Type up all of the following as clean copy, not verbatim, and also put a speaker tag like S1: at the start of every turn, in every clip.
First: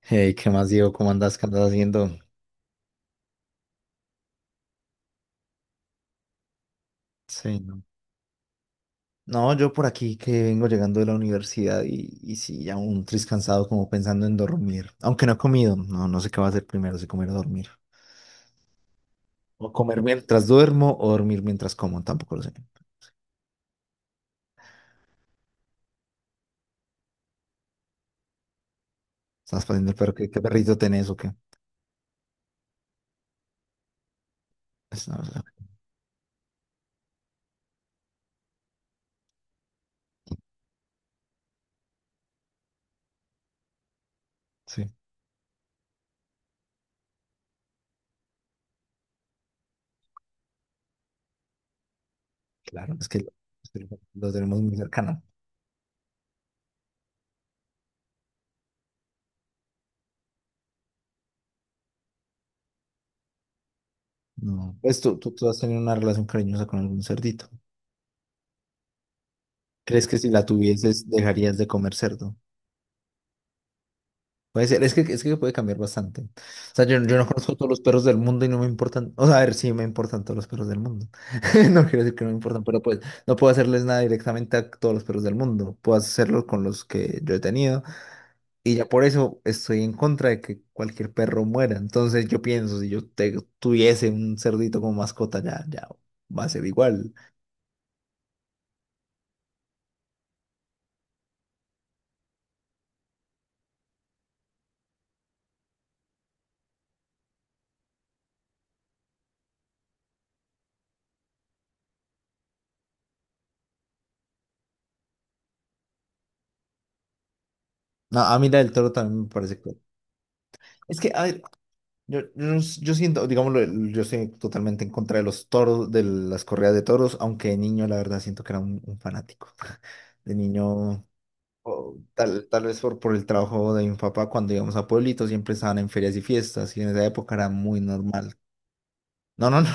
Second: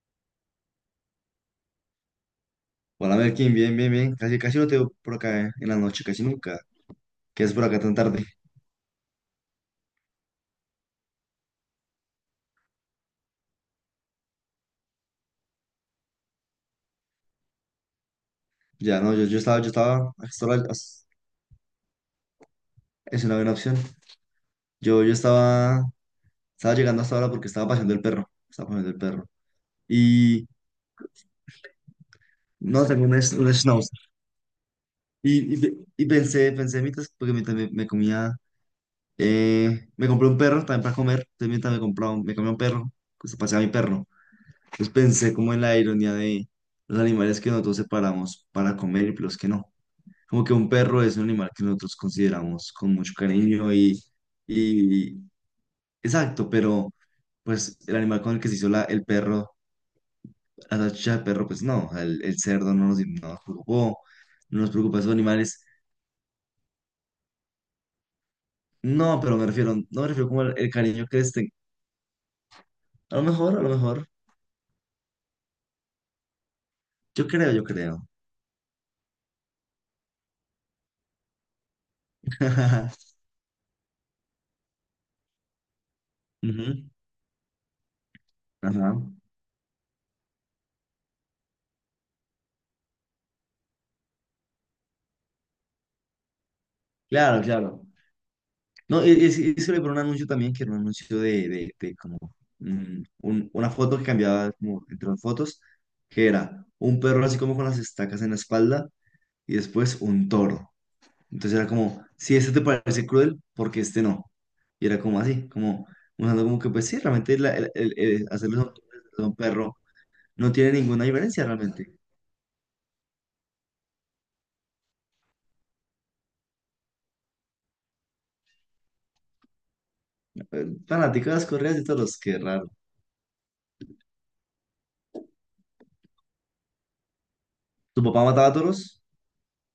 S1: Hey, ¿qué más, Diego? ¿Cómo andas? ¿Qué andas haciendo?
S2: Hola Merkin, bien, bien, bien. Casi, casi no te veo por acá en la noche, casi nunca. ¿Qué es
S1: Sí,
S2: por acá
S1: no.
S2: tan tarde?
S1: No, yo por aquí que vengo llegando de la universidad y sí, ya un tris cansado como pensando en dormir. Aunque no he comido, no, no sé qué va a hacer primero, si comer o dormir.
S2: Ya, no, yo, yo estaba, yo
S1: O comer
S2: estaba,
S1: mientras
S2: hasta ahora,
S1: duermo o dormir mientras como, tampoco lo sé.
S2: es una buena opción. Yo estaba llegando hasta ahora porque estaba paseando el perro,
S1: Estás pasando el perro, ¿qué
S2: Y
S1: perrito tenés o qué?
S2: no, tengo un schnauzer.
S1: Pues, no, o sea,
S2: Y pensé mientras, porque mientras me comía, me compré un perro también para comer, entonces mientras me compraba, me comía un perro, pues paseaba mi perro.
S1: sí,
S2: Entonces pensé como en la ironía de los animales que nosotros separamos para comer y los que no. Como que un perro es un animal que nosotros consideramos con
S1: claro, es
S2: mucho
S1: que lo
S2: cariño y,
S1: lo tenemos muy
S2: y
S1: cercano.
S2: exacto, pero pues el animal con el que se hizo el perro, la salchicha del perro, pues no, el cerdo no nos preocupó, no nos
S1: No.
S2: preocupa
S1: Pues
S2: esos
S1: tú has
S2: animales.
S1: tenido una relación cariñosa con algún cerdito.
S2: No, pero me refiero, no
S1: ¿Crees
S2: me
S1: que
S2: refiero
S1: si
S2: como
S1: la
S2: el cariño
S1: tuvieses
S2: que les tengo.
S1: dejarías de comer cerdo?
S2: A lo mejor,
S1: Puede ser, es que puede cambiar bastante. O sea, yo no,
S2: yo
S1: sí,
S2: creo,
S1: conozco
S2: yo
S1: todos los perros
S2: creo.
S1: del mundo y no me importan. O sea, a ver, sí me importan todos los perros del mundo. No quiero decir que no me importan, pero pues no puedo hacerles nada directamente a todos los perros del mundo. Puedo hacerlo con los
S2: Ujú,
S1: que yo he tenido. Y ya
S2: ajá.
S1: por eso estoy en contra de que cualquier perro muera. Entonces yo pienso, si yo tuviese un cerdito como mascota, ya, ya va a ser igual.
S2: Claro, claro. No, y se le por un anuncio también, que era un anuncio de como una foto que cambiaba como entre las fotos, que era un perro así como con las estacas en la espalda y después un toro. Entonces era como, si este te parece cruel, ¿porque este no? Y era como así, como mostrando como que pues sí, realmente
S1: No,
S2: el
S1: a mí la
S2: hacerle
S1: del toro también me
S2: un
S1: parece que...
S2: perro no tiene
S1: Es
S2: ninguna
S1: que, a ver,
S2: diferencia realmente.
S1: yo siento, digámoslo, yo estoy totalmente en contra de los toros, de las corridas de toros, aunque de niño la verdad siento que era un fanático. De niño,
S2: Fanático de las correas de
S1: o
S2: toros, qué
S1: tal
S2: raro.
S1: vez por el trabajo de mi papá, cuando íbamos a pueblitos siempre estaban en ferias y fiestas, y en esa época era muy
S2: ¿Tu papá
S1: normal.
S2: mataba toros?
S1: No, no, no,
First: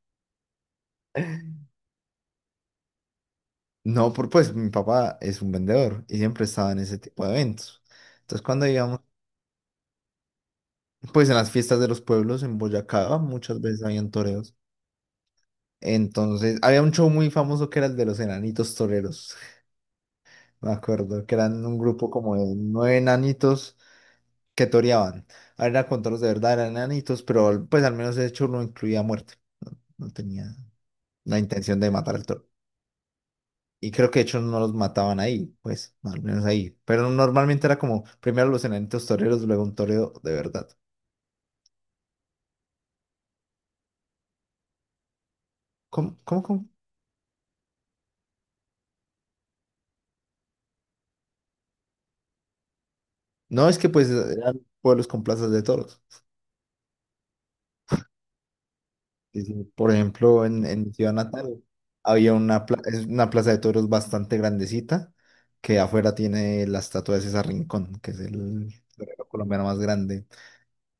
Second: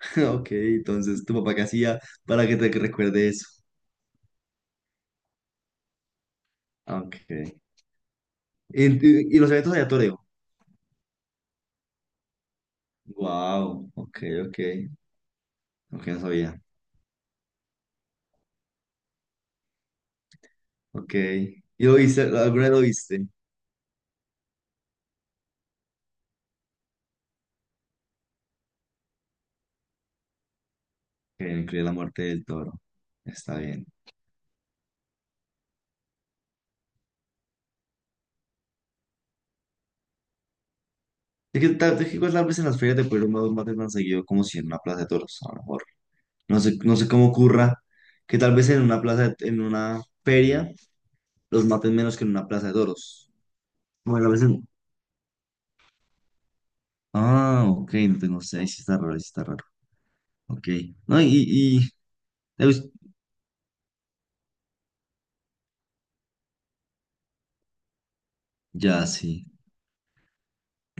S2: Ok, entonces, ¿tu papá qué hacía para que te recuerde eso?
S1: no, por pues mi papá es un vendedor y siempre estaba en ese tipo
S2: Ok.
S1: de eventos. Entonces cuando
S2: ¿Y,
S1: íbamos,
S2: y- y los eventos de aleatorio?
S1: pues en las fiestas de los pueblos en Boyacá muchas veces
S2: Wow.
S1: habían
S2: Ok,
S1: toreos.
S2: ok. Ok, no
S1: Entonces
S2: sabía.
S1: había un show muy famoso que era el de los enanitos toreros. Me
S2: Ok.
S1: acuerdo que eran un
S2: ¿Y lo
S1: grupo
S2: viste?
S1: como de
S2: ¿Alguna vez lo
S1: nueve
S2: viste?
S1: enanitos que toreaban. A ver, era con toros de verdad, eran enanitos, pero pues al menos de hecho no incluía muerte. No, no tenía la
S2: Que
S1: intención
S2: incluye
S1: de
S2: la
S1: matar
S2: muerte
S1: al
S2: del
S1: toro.
S2: toro. Está bien.
S1: Y creo que de hecho no los mataban ahí, pues, al menos ahí. Pero normalmente era como primero los enanitos toreros, luego un toreo de verdad.
S2: Es que igual tal vez en las ferias de Pueblo no maten tan seguido como si en una plaza de toros, a lo mejor.
S1: ¿Cómo, cómo,
S2: No
S1: cómo?
S2: sé, no sé cómo ocurra que tal vez en una plaza, en una feria, los maten menos que en una plaza de toros.
S1: No, es que pues
S2: Bueno, a veces
S1: eran
S2: no.
S1: pueblos con plazas de toros.
S2: Ah, ok, no tengo, sé, ahí sí está raro, ahí sí
S1: Sí,
S2: está
S1: sí.
S2: raro.
S1: Por ejemplo, en,
S2: Ok.
S1: en mi ciudad
S2: No,
S1: natal había es una plaza de toros bastante grandecita que afuera tiene la estatua de César Rincón, que es el
S2: ya,
S1: torero
S2: sí,
S1: colombiano más grande.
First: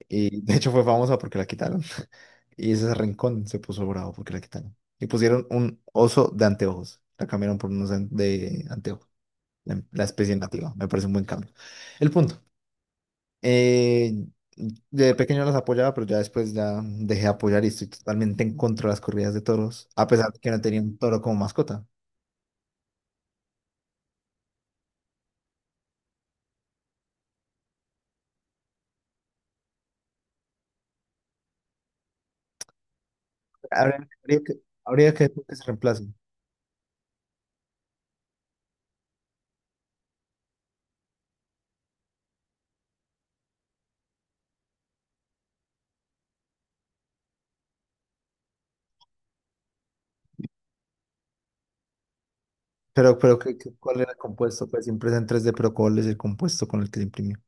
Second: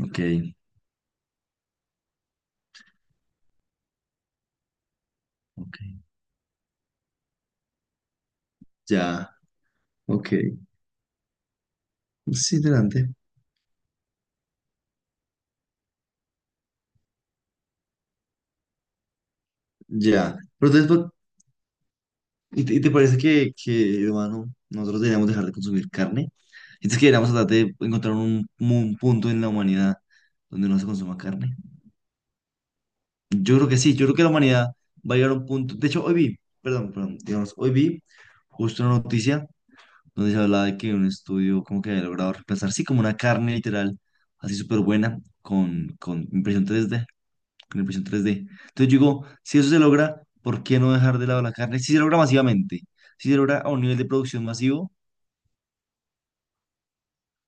S2: ok.
S1: Y de hecho fue famosa porque la quitaron. Y César Rincón se puso bravo porque la quitaron. Y pusieron un
S2: Ok.
S1: oso de anteojos. La cambiaron por unos de anteojos,
S2: Ya,
S1: la
S2: ok.
S1: especie nativa. Me parece un buen cambio. El punto.
S2: Es interesante.
S1: Eh, de pequeño los apoyaba, pero ya después ya dejé de apoyar y estoy totalmente en contra de las corridas de toros, a pesar
S2: Ya.
S1: de que no
S2: Pero
S1: tenía
S2: entonces,
S1: un toro como mascota.
S2: y te parece que, hermano, nosotros deberíamos dejar de consumir carne? Entonces que deberíamos tratar de encontrar un punto en la humanidad donde no se consuma carne. Yo creo que sí, yo
S1: Habría,
S2: creo que la
S1: habría que,
S2: humanidad
S1: Habría
S2: va a
S1: que
S2: llegar
S1: ver
S2: a un
S1: que se
S2: punto. De
S1: reemplace.
S2: hecho, perdón, digamos, hoy vi justo una noticia donde se hablaba de que un estudio como que había logrado reemplazar, sí, como una carne literal, así súper buena, con impresión 3D Entonces yo digo, si eso se logra, ¿por qué no dejar de lado la carne? Si se logra masivamente,
S1: Pero,
S2: si se
S1: pero
S2: logra a un nivel
S1: ¿cuál
S2: de
S1: era el
S2: producción
S1: compuesto? Pues
S2: masivo,
S1: siempre es en 3D, pero ¿cuál es el compuesto con el que se imprimió?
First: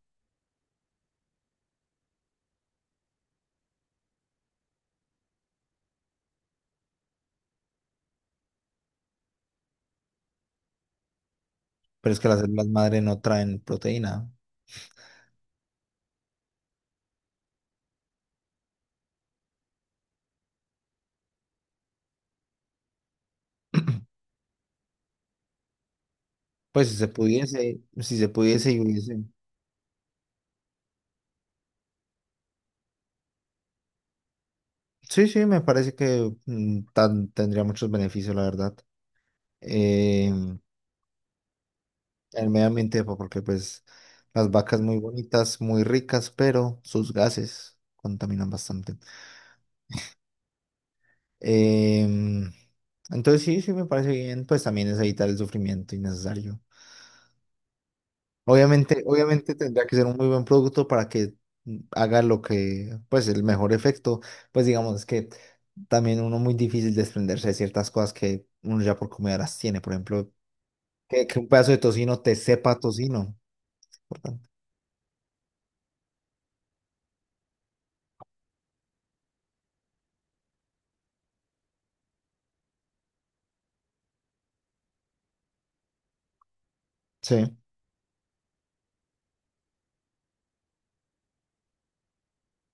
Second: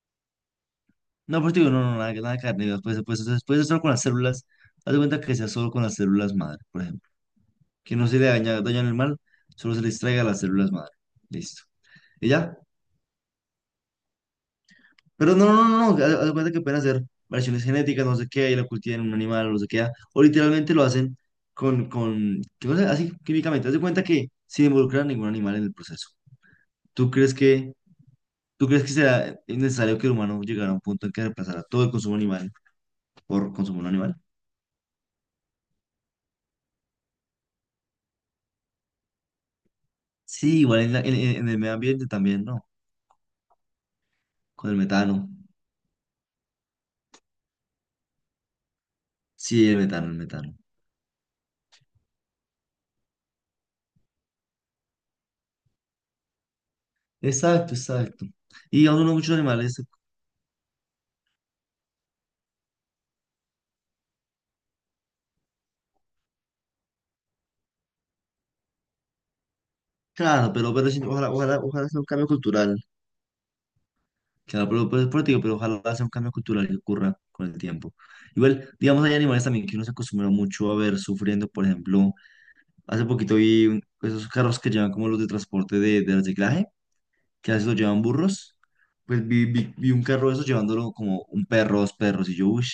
S2: no, pues digo, no, nada, nada de carne, después, después, después, solo con las células, haz de cuenta que sea solo con las células madre, por ejemplo, que no se le daña el mal, solo se le extraiga las células madre, listo.
S1: Pero es que
S2: Y
S1: las
S2: ya,
S1: células madre no traen proteína.
S2: pero no, no, no, no, haz de cuenta que pueden hacer variaciones genéticas, no sé qué, y la cultivan en un animal, no sé qué, o literalmente lo hacen con, yo no sé, así químicamente, haz de cuenta que sin involucrar ningún animal en el proceso.
S1: Pues si se
S2: ¿Tú crees que,
S1: pudiese, si se
S2: Tú
S1: pudiese y
S2: crees que
S1: hubiese.
S2: será necesario que el humano llegara a un punto en que reemplazara todo el consumo animal por consumo no animal?
S1: Sí, sí, me parece que tendría muchos beneficios, la verdad. Eh,
S2: Sí, igual en, la- en el medio ambiente también,
S1: el
S2: ¿no?
S1: medio ambiente, porque pues las
S2: Con el
S1: vacas muy
S2: metano.
S1: bonitas, muy ricas, pero sus gases contaminan bastante.
S2: Sí, el metano, el metano.
S1: Em, entonces sí, sí me parece bien, pues también es evitar el sufrimiento innecesario.
S2: Exacto, exacto. Y
S1: Obviamente,
S2: aún no muchos
S1: obviamente
S2: animales,
S1: tendría que ser un muy buen producto para que haga lo que, pues el mejor efecto, pues digamos que también uno muy difícil desprenderse de ciertas cosas que uno ya por comida las tiene, por ejemplo,
S2: claro, pero sí,
S1: que,
S2: ojalá,
S1: que un
S2: ojalá,
S1: pedazo de
S2: ojalá sea un
S1: tocino
S2: cambio
S1: te sepa
S2: cultural.
S1: a tocino.
S2: Claro, pero, te digo, pero ojalá sea un cambio cultural que ocurra con el tiempo. Igual, digamos, hay animales también que uno se acostumbra mucho a ver sufriendo, por ejemplo, hace poquito vi esos carros que llevan como los de transporte de reciclaje
S1: Sí.
S2: que a veces lo llevan burros, pues vi un carro de esos llevándolo como un perro, dos perros, y yo, uff,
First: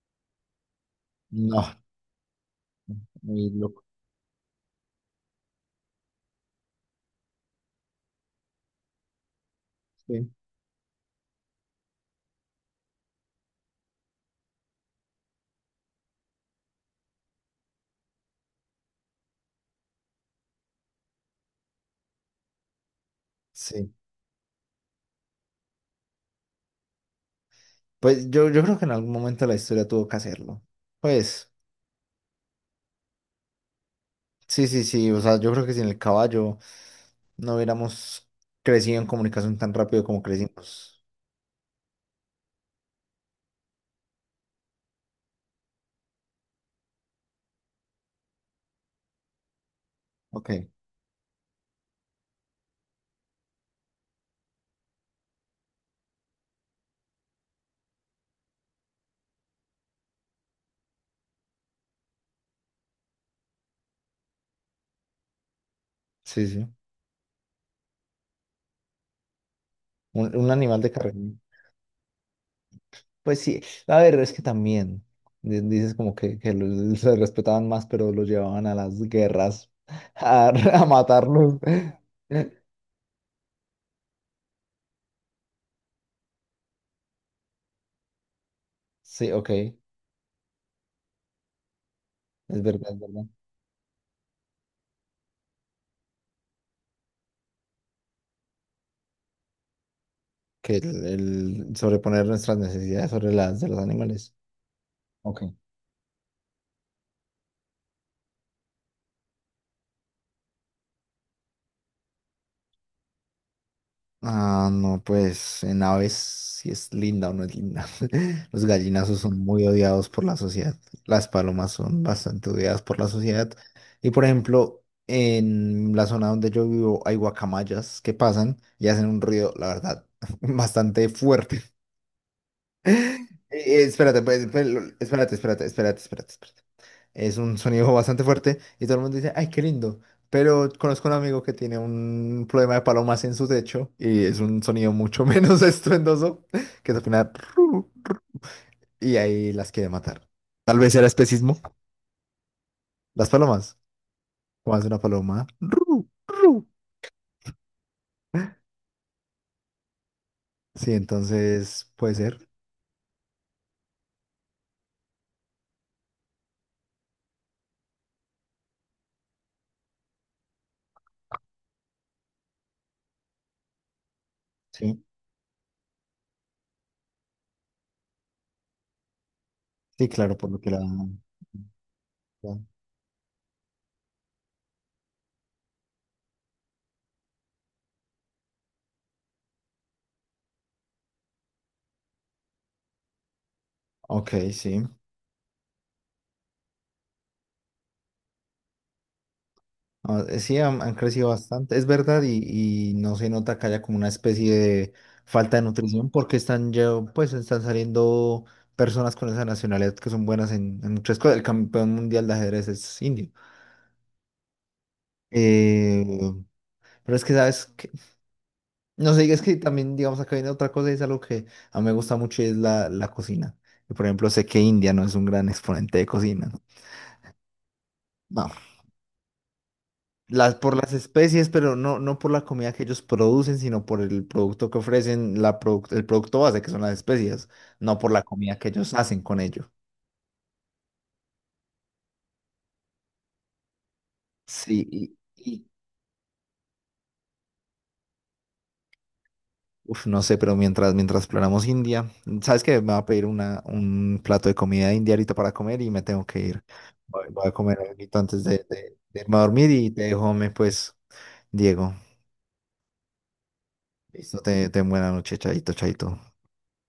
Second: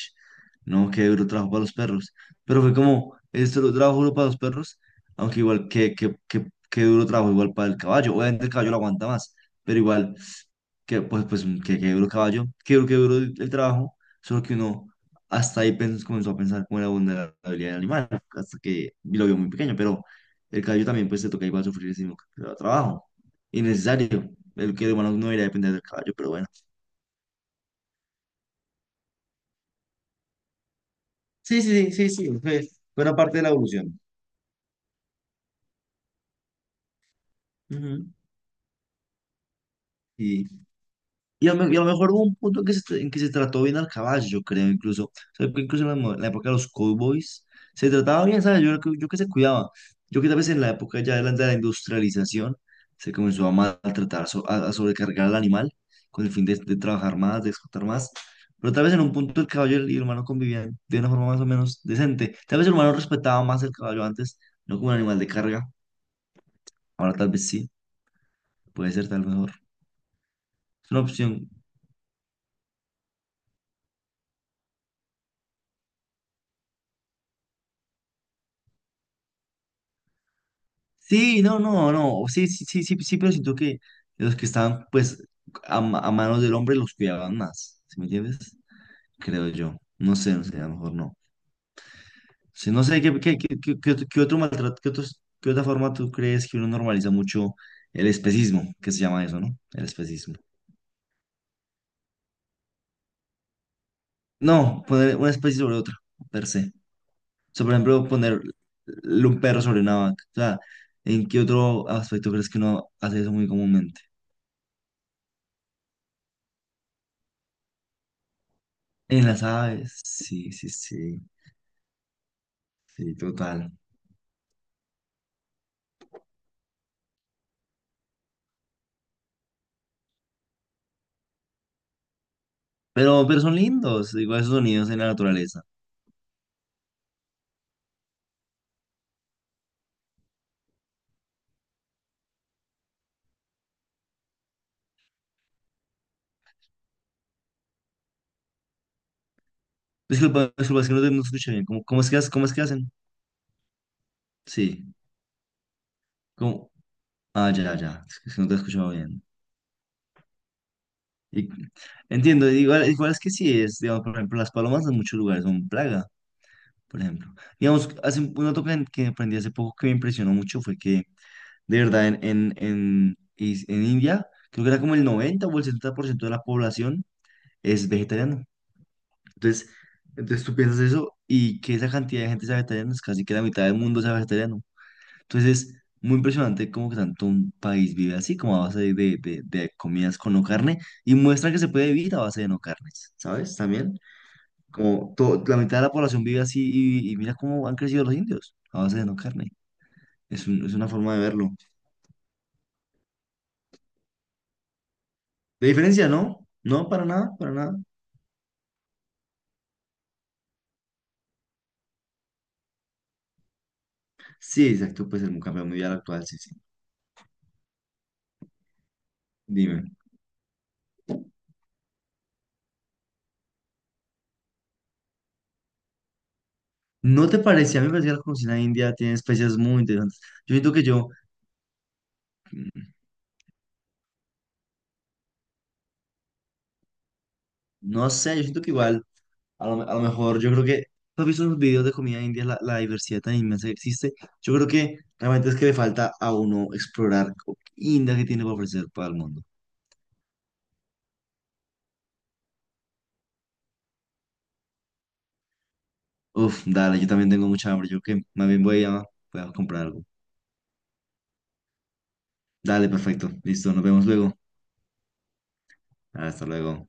S2: no, qué duro trabajo para
S1: No,
S2: los perros. Pero fue como,
S1: muy
S2: esto lo
S1: loco.
S2: trabajo duro para los perros, aunque igual que, qué duro trabajo igual para el caballo. Obviamente el caballo lo aguanta más, pero igual,
S1: sí
S2: pues qué que duro caballo, qué duro, que duro el trabajo, solo que uno hasta ahí comenzó a pensar como la vulnerabilidad del animal, hasta que lo vio muy pequeño, pero el caballo también pues se toca igual sufrir ese mismo trabajo.
S1: Sí,
S2: Innecesario. El que humano no debería depender del caballo, pero bueno.
S1: pues yo creo que en algún momento la historia tuvo que hacerlo. Pues,
S2: Sí, sí, sí, sí, sí. Fue una parte de la evolución.
S1: sí, sí, sí, o sea, yo creo que sin el caballo no
S2: Ujú.
S1: hubiéramos crecido en comunicación tan rápido como
S2: Y
S1: crecimos.
S2: y a lo mejor hubo un punto en que en que se trató bien al caballo, yo creo, incluso. O sea, que incluso en la época de los cowboys se trataba bien, ¿sabes? Yo que se cuidaba. Yo que tal vez
S1: Ok,
S2: en la época ya de la industrialización se comenzó a maltratar, a sobrecargar al animal con el fin de trabajar más, de explotar más. Pero tal vez en un punto el caballo y el humano convivían de una forma más o menos decente. Tal vez el humano respetaba más el caballo antes, no como un animal de carga.
S1: sí, sí.
S2: Ahora tal vez sí, puede ser tal vez mejor.
S1: Un animal de
S2: Es una
S1: carrera.
S2: opción.
S1: Pues sí, a ver, es que también dices como que se respetaban más, pero los llevaban a las guerras a
S2: Sí,
S1: matarlos.
S2: no, no, no, sí, sí, sí, sí, sí, pero siento que los que estaban, pues, a manos del hombre los cuidaban más, ¿sí me entiendes?
S1: Sí,
S2: Creo
S1: ok, es
S2: yo, no sé, no sé, a lo mejor no. Sí, no
S1: verdad, es
S2: sé, ¿qué,
S1: verdad.
S2: qué, qué, qué- qué otro maltrato, qué otra forma tú crees que uno normaliza mucho el especismo, que se llama eso, ¿no? El especismo.
S1: Que el sobreponer nuestras necesidades sobre las de los animales.
S2: No, poner una
S1: Ok.
S2: especie sobre otra, per se. O sea, por ejemplo, poner un perro sobre una vaca. O sea, ¿en qué otro aspecto crees que uno hace eso muy comúnmente?
S1: Ah, no, pues en aves si es linda o no es linda. Los gallinazos
S2: En
S1: son
S2: las
S1: muy
S2: aves,
S1: odiados por la
S2: sí, sí,
S1: sociedad.
S2: sí.
S1: Las palomas son bastante odiadas por la
S2: Sí,
S1: sociedad.
S2: total.
S1: Y por ejemplo, en la zona donde yo vivo hay guacamayas que pasan y hacen un ruido, la verdad, bastante fuerte.
S2: Pero son lindos,
S1: Espérate,
S2: digo,
S1: pues,
S2: esos
S1: pues,
S2: sonidos en la
S1: espérate,
S2: naturaleza.
S1: espérate, espérate, espérate. Espérate. Es un sonido bastante fuerte y todo el mundo dice, ay, qué lindo. Pero conozco un amigo que tiene un problema de palomas en su techo y es un sonido mucho menos estruendoso, que es al final, "Ru", y ahí las quiere matar.
S2: Disculpa,
S1: Tal
S2: disculpa, es
S1: vez
S2: que
S1: era
S2: no te escuché
S1: especismo.
S2: bien. ¿Cómo, cómo es que, cómo es que hacen?
S1: Las palomas. ¿Cómo hace
S2: Sí.
S1: una paloma? "Ru, ru".
S2: ¿Cómo? Ah, ya, ya. Es que no te he escuchado bien.
S1: Sí,
S2: Y-
S1: entonces puede ser.
S2: Entiendo, igual, es que sí es, digamos, por ejemplo, las palomas en muchos lugares son plaga, por ejemplo. Digamos, hace un dato que aprendí hace poco que me impresionó mucho fue que, de verdad, en India, creo que era como
S1: Sí,
S2: el 90 o el 70% de la población es vegetariano. Entonces,
S1: sí, claro, por
S2: tú
S1: lo que la...
S2: piensas eso y que esa cantidad de gente sea
S1: la-
S2: vegetariana es casi que la mitad del mundo sea vegetariano. Entonces es muy impresionante cómo que tanto un país vive así, como a base de comidas con no carne, y muestra que se puede vivir a base de no carnes, ¿sabes? También,
S1: Ok, sí.
S2: como la mitad de la población vive así y mira cómo han crecido los indios a base de no carne.
S1: Ah,
S2: Es,
S1: sí,
S2: es
S1: han,
S2: una
S1: han
S2: forma de
S1: crecido
S2: verlo.
S1: bastante, es verdad, y no se nota que haya como una especie de falta de
S2: De diferencia,
S1: nutrición porque
S2: ¿no?
S1: están ya,
S2: No, para
S1: pues
S2: nada, para
S1: están
S2: nada.
S1: saliendo personas con esa nacionalidad que son buenas en muchas cosas. El campeón mundial de ajedrez es indio.
S2: Sí, exacto, pues el campeón mundial
S1: Eh,
S2: actual, sí, sí.
S1: pero es que, ¿sabes? Que no sé, es que
S2: Dime.
S1: también, digamos, acá viene otra cosa y es algo que a mí me gusta mucho y es la cocina. Y, por ejemplo, sé que India no es un gran exponente de cocina.
S2: ¿No te parece? A mí me parece que la
S1: No.
S2: cocina india tiene especies muy interesantes.
S1: las,
S2: Yo siento
S1: por
S2: que
S1: las
S2: yo,
S1: especies, pero no, no por la comida que ellos producen, sino por el producto que ofrecen, el producto base, que son las especies, no por
S2: no
S1: la
S2: sé, Yo
S1: comida
S2: siento
S1: que
S2: que
S1: ellos
S2: igual,
S1: hacen con ello.
S2: a lo mejor, yo creo que, ¿tú has visto en los videos de comida india, la diversidad tan inmensa que existe? Yo creo
S1: Sí,
S2: que realmente es que le falta a uno explorar India que tiene para ofrecer para el mundo.
S1: uf, no sé, pero mientras planeamos India, ¿sabes qué? Me va a pedir un plato de comida india ahorita para comer y me tengo que
S2: Uf,
S1: ir.
S2: dale, yo
S1: Voy,
S2: también tengo
S1: voy a
S2: mucha
S1: comer
S2: hambre. Yo
S1: algo
S2: que
S1: antes
S2: más
S1: de,
S2: bien
S1: de, de irme a
S2: voy a
S1: dormir
S2: comprar
S1: y te
S2: algo.
S1: dejo, me, pues, Diego.
S2: Dale, perfecto. Listo, nos vemos luego.
S1: Listo, te buena noche, chaito, chaito.
S2: Hasta luego.